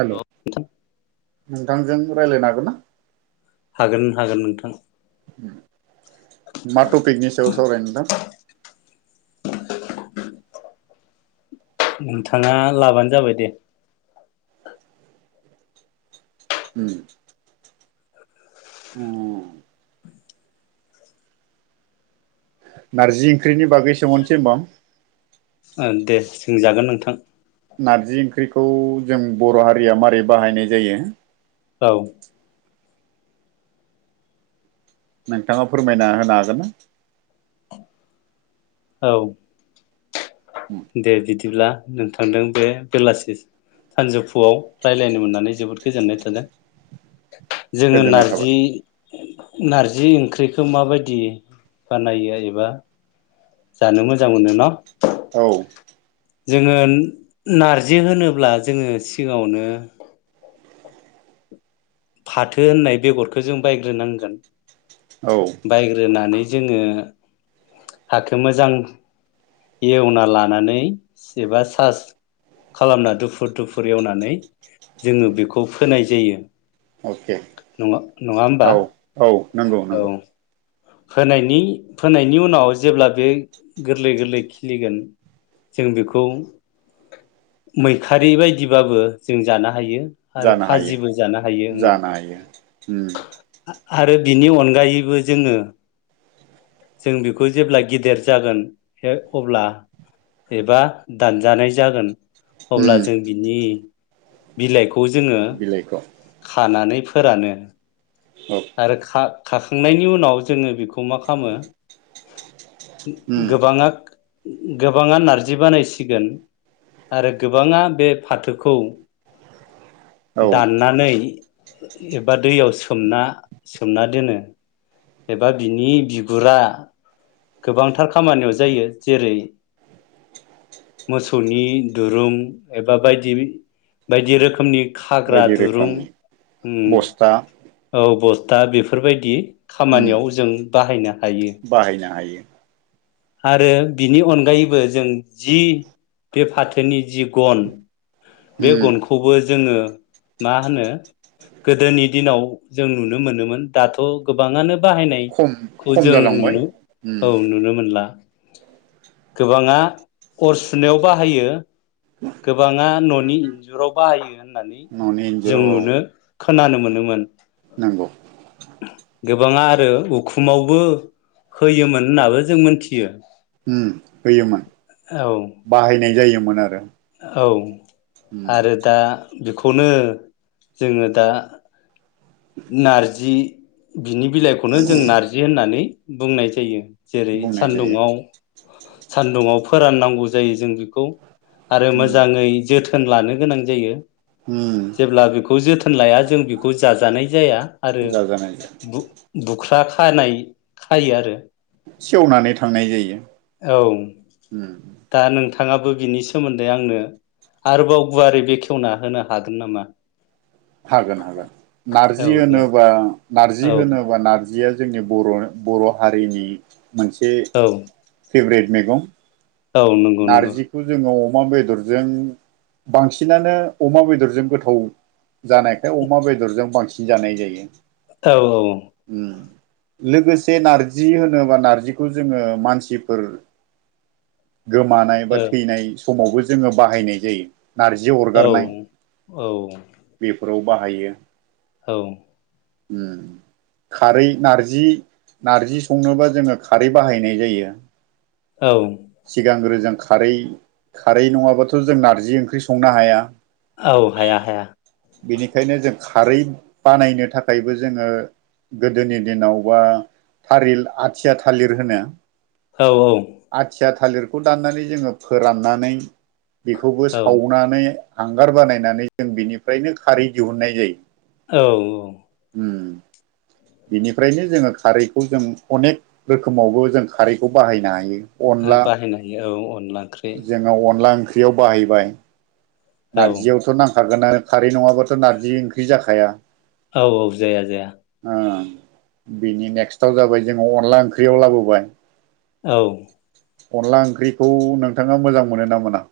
हेल' नोंथांजों राय्लायनो हागोन ना? हागोन हागोन नोंथां मा टपिकनि सायाव सावरायनो नोंथां? नोंथाङा लाबानो जाबाय दे ओम ओ नारजि ओंख्रिनि बागै सोंहरनोसै होनबा दे सोंजागोन नोंथां नारजि ओंख्रिखौ जों बर' हारिया मारै बाहायनाय जायो औ नोंथाङा फोरमायना होनो हागोन ना? औ दे बिदिब्ला नोंथांदों बे बेलासि सानजौफुआव रायज्लायनो मोननानै जोबोद गोजोननाय थादों जोङो गोजोननाय थाबाय नारजि नारजि ओंख्रिखौ माबायदि बानायो एबा जानो मोजां मोनो न'? औ जोङो नारजि होनोब्ला जोङो सिगावनो फाथो होननाय बेगरखौ जों बायग्रोनांगोन औ बायग्रोनानै जोङो फाथो मोजां एवना लानानै एबा सास खालामना दुफुर दुफुर एवनानै जोङो बेखौ फोनाय जायो। अके नङा नङा होमबा औ औ नंगौ औ नंगौ फोनायनि फोनायनि उनाव जेब्ला बे गोरलै गोरलै खिलिगोन जों बेखौ मैखारि बायदिबाबो जों जानो हायो। आरो जानो हायो फाजिबो जानो हायो ओं जानो हायो उम आरो बिनि अनगायैबो जोङो जों बेखौ जेब्ला गेदेर जागोन अब्ला एबा दानजानाय जागोन उम अब्ला जों बिनि बिलाइखौ जोङो बिलाइखौ खानानै फोरानो औ आरो खा खाखांनायनि उनाव जोङो बेखौ मा खालामो उम गोबाङा गोबाङा नारजि बानायसिगोन। आरो गोबाङा बे फाथोखौ। औ दाननानै एबा दैयाव सोमना। सोमना दोनो एबा बिनि बिगुरा गोबांथार खामानियाव जायो जेरै मोसौनि दुरुं एबा बायदि बायदि रोखोमनि खाग्रा बायदि दुरुं रोखोमनि उम बस्था औ बस्था बेफोरबायदि उम खामानियाव जों बाहायनो हायो। बाहायनो हायो आरो बिनि अनगायैबो जों जि बे फाथोनि जि गन बे उम गनखौबो जोङो मा होनो गोदोनि दिनाव जों नुनो मोनोमोन दाथ' गोबाङानो खम बाहायनायखौ खम जों जालांबाय नुनो उम औ नुनो मोनला। [inaudible] गोबाङा अर सुनायाव बाहायो। गोबाङा न'नि इन्जुराव बाहायो होननानै न'नि जों इन्जुराव नुनो खोनानो मोनोमोन। नंगौ गोबाङा आरो उखुमावबो होयोमोन होननाबो जों मोनथियो। उम होयोमोन औ बाहायनाय जायोमोन आरो। औ उम आरो दा बेखौनो जोङो दा नारजि बिनि बिलाइखौनो जों नार्जि होननानै बुंनाय जायो। जेरै बुंनाय जायो सानदुङाव सान्दुङाव फोराननांगौ जायो जों बि खौ आरो उम मोजाङै जोथोन लानो गोनां जायो। उम जेब्ला बेखौ जोथोन लाया जों बेखौ जाजानाय या आरो जाजानाय बु-बुख्रा खानाय खायो आरो। सेवनानै थांनाय जायो। औ उम दा नोंथा थाङाबो बिनि सोमोन्दै आंनो आरोबाव गुवारै बेखेवना होनो हागोन नामा? हागोन हागोन औ नार्जि दे होनोबा नार्जि औ होनोबा नार्जिया जोंनि बर'नो बर' हारिनि मोनसे औ फेभ्रेट मेगं। औ नंगौ नंगौ नार्जिखौ जोङो अमा बेदरजों बांसिनानो अमा बेदरजों गोथाव जानायखाय अमा बेदरजों बांसिन जानाय जायो। औ औ। उम लोगोसे नार्जि होनोबा नार्जिखौ जोङो मानसिफोर गोमानाय बा थैनाय समावबो जोङो बाहायनाय जायो। नार्जि औ अरगारनाय बेफोराव बाहायो। औ। उम। खारै नार्जि नार्जि संनोबा जोङो खारै बाहायनाय जायो। औ। सिगांग्रो जों खारै खारै नङाबाथ' जों नार्जि ओंख्रि संनो हाया। औ हाया हाया। बेनिखायनो जों खारै बानायनो थाखायबो जोङो गोदोनि दिनाव बा थारिल आथिया थालिर होनो औ औ। थिया थालिरखौ दाननानै जोङो फोराननानै बेखौबो औ सावनानै हांगार बानायनानै जों बिनिफ्रायनो खारै दिहुननाय जायो। औ औ। उम। बेनिफ्रायनो जोङो खारैखौ जों अनेक रोखोमावबो जों खारैखौ बाहायनो हायो।। अनला बाहायनो हायो औ अनला ओंख्रि जोङा अनला ओंख ख्रियाव बाहायबाय औ नार्जियावथ' नांग खागोनानो खारै नङाबाथ' नार्जि ओंख्रि जाखाया। औ औ जाया जाया। ओ बिनि नेक्स्टआव जाबाय जोङो अनला ओंख्रियाव लाबोबाय। औ। अनला ओंख्रिखौ नोंथाङा मोजां मोनो ना मोना?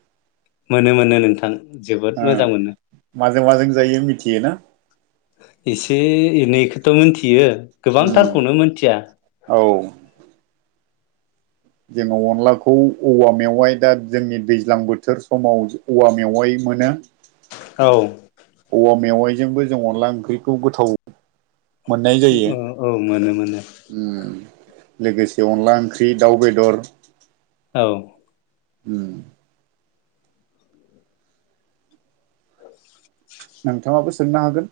मोनो मोनो नोंथां जोबोद मोजां ओ मोनो। माजों माजों जायो मिथियोना? एसे एनैखौथ मोन्थियो उम गोबांथारखौनो मोन्थिया। औ। जोङो अनलाखौ औवा मेवाइ दा जोंनि दैज्लां बोथोर समाव औवा मेवाइ मोनो। औ औवा मेवाइजोंबो जों अनला ओंख्रिखौ गोथाव औ मानो मोन ओम लोगोसे अनला ओंख्रि दाउ बेदर औ। उम। ओ। नोंथाङाबो सोंनो हागोन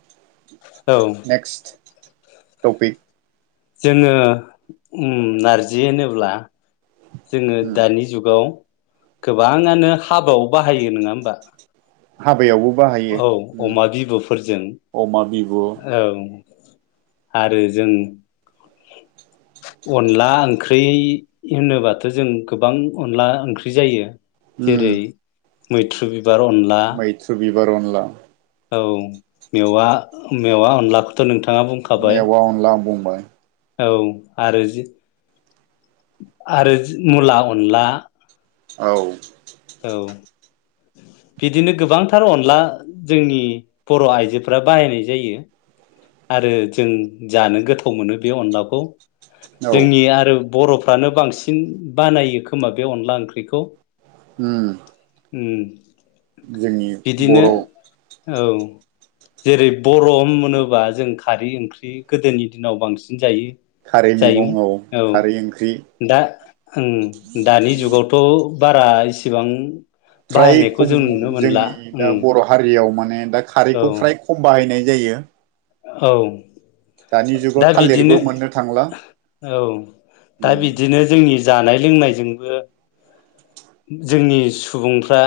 औ नेक्स्ट टपिक जोङो नारजि होनोब्ला जोङो उम दानि जुगाव गोबाङानो हाबायाव बाहायो नोंङा होमबा हाबायावबो बाहायो औ उम अमा बिबुफोरजों अमा बिबु औ आरो जों [inaudible] अनला ओंख्रि होनोबाथ जों गोबां अनला ओंख्रि जायो। जेरै उम मैथ्रु बिबार अनला बोरनला औ मेवा मेवा अनलाखौथ नोंथां मेवाअनलां बुंबाय औ आरो जि आरो मुला अनला औ। औ। बिदिनो गोबांथार अनला जोंनि बर' इजोफोरा बाहायनाय जायो। आरो जों जानो गोथाव मोनो बे अनलाखौ औ जोंनि आरो बरफ्रानो बांसिन बानायो खोमा बे अनला ओंख्रिखौ ओम। ओम बिदिनो बर' औ जेरै बर' होनोबा जों खारै ओंख्रि गोदोनि दिनाव बांसिन जायो। खारै जायोमोन मैगं औ खारै ओंख्रि दा ओं दानि जुगावथ बारा इसिबां फ्राय बाहायनायखौ खम जों नुनो मोनला जोंनि उम दा बर' हारियाव माने माने दा औ खारैखौ फ्राय खम बाहायनाय जायो औ। दानि जुगाव दा बिदिनो थालिरबो मोननो थांला औ दा उम बिदिनो जोंनि जानाय लोंनायजोंबो जोंनि सुबुंफ्रा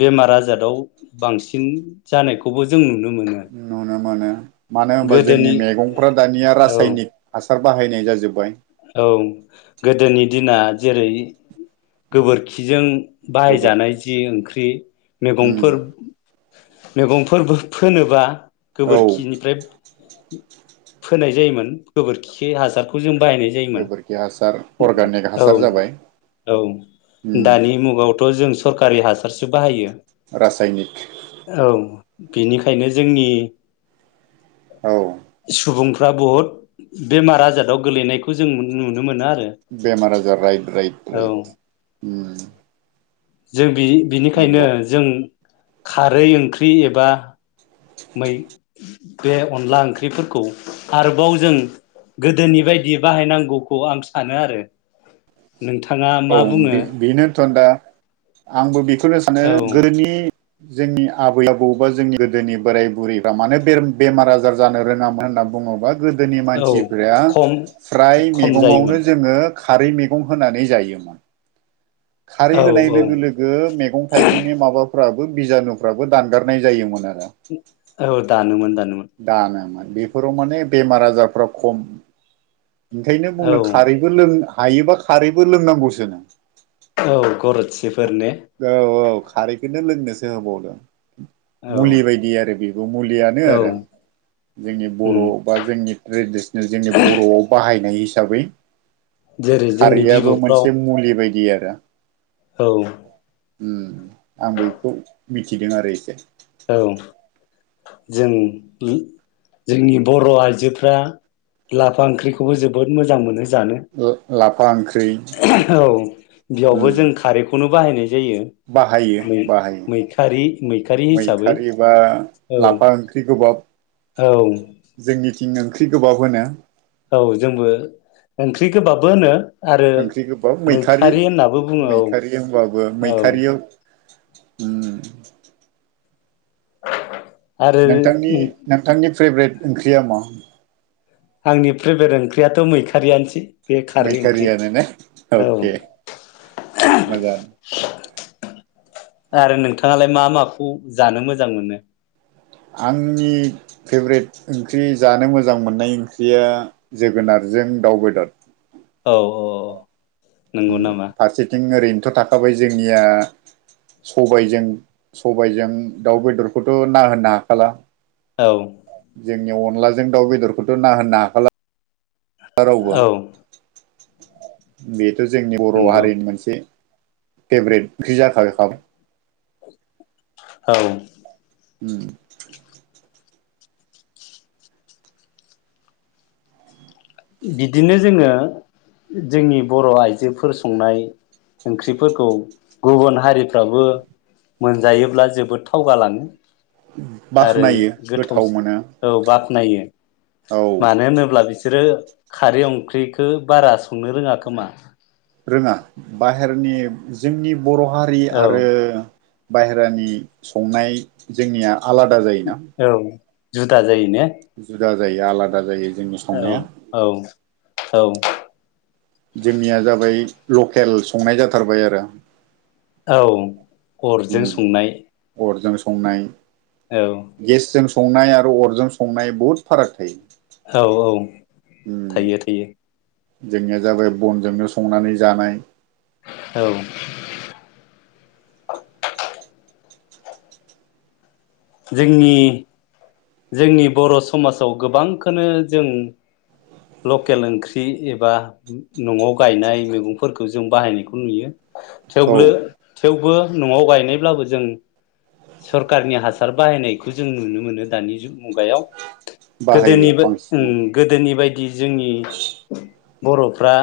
बेमार आजादाव बांसिन जानायखौबो जों नुनो मोनो नुनो मोनो मानो होनबा जोंनि गोदोनि मैगंफ्रा दानिया औ रासायनिक हासा हासार बाहायनाय जाजोब्बाय औ गोदोनि दिना जेरै गोबोरखिजों गोबोर बाहायजानाय जि ओंख्रि उम मैगंफोर मैगंफोरबो फोनोबा औ गोबोरखिनिफ्राय फोनाय जायोमोन गोबोरखि हासारखौ जों बाहायनाय जायोमोन। गोबोरखि हासार अर्गानिक हासार जाबाय औ। औ उम दानि मुगावथ' जों सरकारि हासारसो बाहायो रासायनिक औ बेनिखायनो जोंनि औ सुबुं फ्रा बहुत बेमार आजाराव गोलैनायखौ जों नुनो मोनो आरो बेमार आजार राइट राइट औ राइ जों बि बिनिखायनो जों खारै ओंख्रि एबा मै बे अनला ओंख्रिफोरखौ आरोबाव जों गोदोनि बायदि बाहायनांगौखौ आं सानो आरो। नोंथाङा औ मा बुङो बेनोथ' दा आंबो बेखौनो सानो औ गोदोनि जोंनि आबै आबौ बा जोंनि गोदोनि बोराय बुरैफ्रा मानो बे बेमार आजार जानो रोङामोन होनना बुङोबा गोदोनि औ मानसिफोरा खम फ्राय खम जायोमोन मैगङावनो जोङो खारै मैगं होनानै जायो। खारै औ होनाय औ लोगो लोगो मैगं थाइगंनि माबा फाबो बिजानुफ्राबो दानगारनाय जायोमोन आरो। औ दानोमोन द दानोमोन बेफोराव माने बेमार आजारफ्रा खम ओंखायनो औ बुंनो खारैबो लों हायोबा खारैबो लोंनांगौसो नों औ गरसेफोर ने? औ औ खारैखौनो लोंनोसो होबावदों औ मुलि बायदि आरो बेबो मुलियानो औ आरो। जोंनि बर' उम बा जोंनि ट्रेडिसनेल जोंनि बर'आव बाहायनाय हिसाबै जेरै जोंनि खारैयबो बिबुफ्राव मोनसे मुलि बायदि आरो। औ आं बैखौ मिथिदों आरो एसे औ जों जोंनि बर' आइजोफ्रा लाफा ओंख्रिखौबो जोबोद मोजां मोनो। जानो ला औ उम बेयावबो जों खारैखौनो बाहायनाय जायो। बाहायो ै बाहायो मैखारि मैखारि हिसाबै मैखारि बा औ लाफा ओंख्रि औ थिं ओंख्रि गोबाव होनो औ जोंबो ओंख्रि गोबाबबो होनो। आरो ओंख्रि गोबाव मैखारि होननाबो बुङो औ मैखारि होनबाबो औ मैखारियाव उ [unintelligible] नोंथांनि नोंथांनि फेभ्रेट ओंख्रिया मा? आंनि फ्रेभ्रेट ओंख्रियाथ' मैखारियानोसै। बे खारै ओंख्रि मैखारियानो न औ अके। माजार आरो नोंथाङालाय मा माखौ जानो मोजां मोनो? आंनि फेभ्रेट ओंख्रि जानो मोजां मोननाय ओंख्रिया जोगोनार जों दावबेदद। औ औ नंगौ नामा फारसेथिं ओरैनोथ' थाखाबाय जोंनिया सबायजों सबायजों दाउ बेदरखौथ' ना होनो हाखाला। औ जोंनि अनलाजों दाउ बेदरखौथ' ना होनो हाखाला रावबो औ बेथ' जोंनि बर' नंगौ हारिनि मोनसे फेभरेट ओंख्रि जाखागोनखा औ उ बिदिनो जोङो जोंनि बर' आइजोफोर संनाय ओंख्रिफोरखौ गुबुन हारिफ्राबो मोनजायोब्ला जोबोद थावगालाङो। आरो बाख्नायो गोथाव मोनो औ बाख्नायो। औ मानो होनोब्ला बिसो सोरो खारै ओंख्रिखौ बारा संनो रोङा खोमा। रोङा बाहेरनि जोंनि बर' हारि औ आरो बाहेरानि संनाय जोंनिया आलादा जायोना। औ जुदा जायो। ने जुदा जायो आलादा जायो। जोंनि संनाया औ औ औ। जोंनिया जाबाय लकेल संनाय जाथारबाय आरो। औ उम अरजों संनाय अरजों संनाय औ गेसजों संनाय आरो अरजों संनाय बुहुद फाराग थायो। औ औ उम थायो थायो जोंनिया जाबाय बनजोंनो संनानै जानाय औ। जोंनि जोंनि बर' समाजाव गोबांखौनो जों लकेल ओंख्रि एबा न'आव गायनाय मैगंफोरखौ जों बाहायनायखौ नुयो। औ थेवब्लो थेवबो न'आव गायनायब्लाबो जों सरकारनि हासार बाहायनायखौ जों नुनो मोनो दानि मुगायाव। बाहायो गोदोनिबो ओम बांसिनानो गोदोनि बायदि जोंनि बर'फ्रा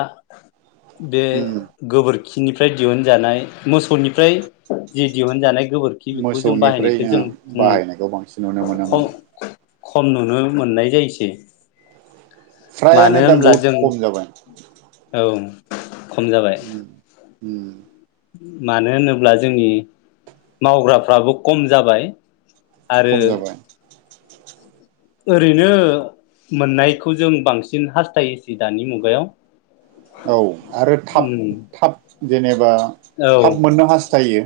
बे उम गोबोरखि खिनिफ्राय दिहुनजानाय मोसौनिफ्राय जि दिहुनजानाय गोबोरखि बेखौ जों मोसौनिफ्राय बाहायनायखौ जों ओ बाहायनायखौ बांसिन नुनो मोनोमोन उम खम नुनो मोननाय जायोसै। फ्रायानो मानो दा होनब्ला बहुद जों खम जाबाय औ खम जाबाय उम । उम मानो होनोब्ला जोंनि मावग्राफ्राबो खम जाबाय। आरो खम जाबाय । ओरैनो मोननायखौ जों बांसिन हास्थायोसै दानि मुगायाव। औ आरो थाब उम थाब जेनेबा औ थाब मोननो हास्थायो।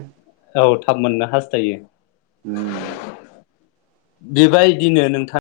औ थाब मोननो हास्थायो। होम। बेबायदिनो नोंथां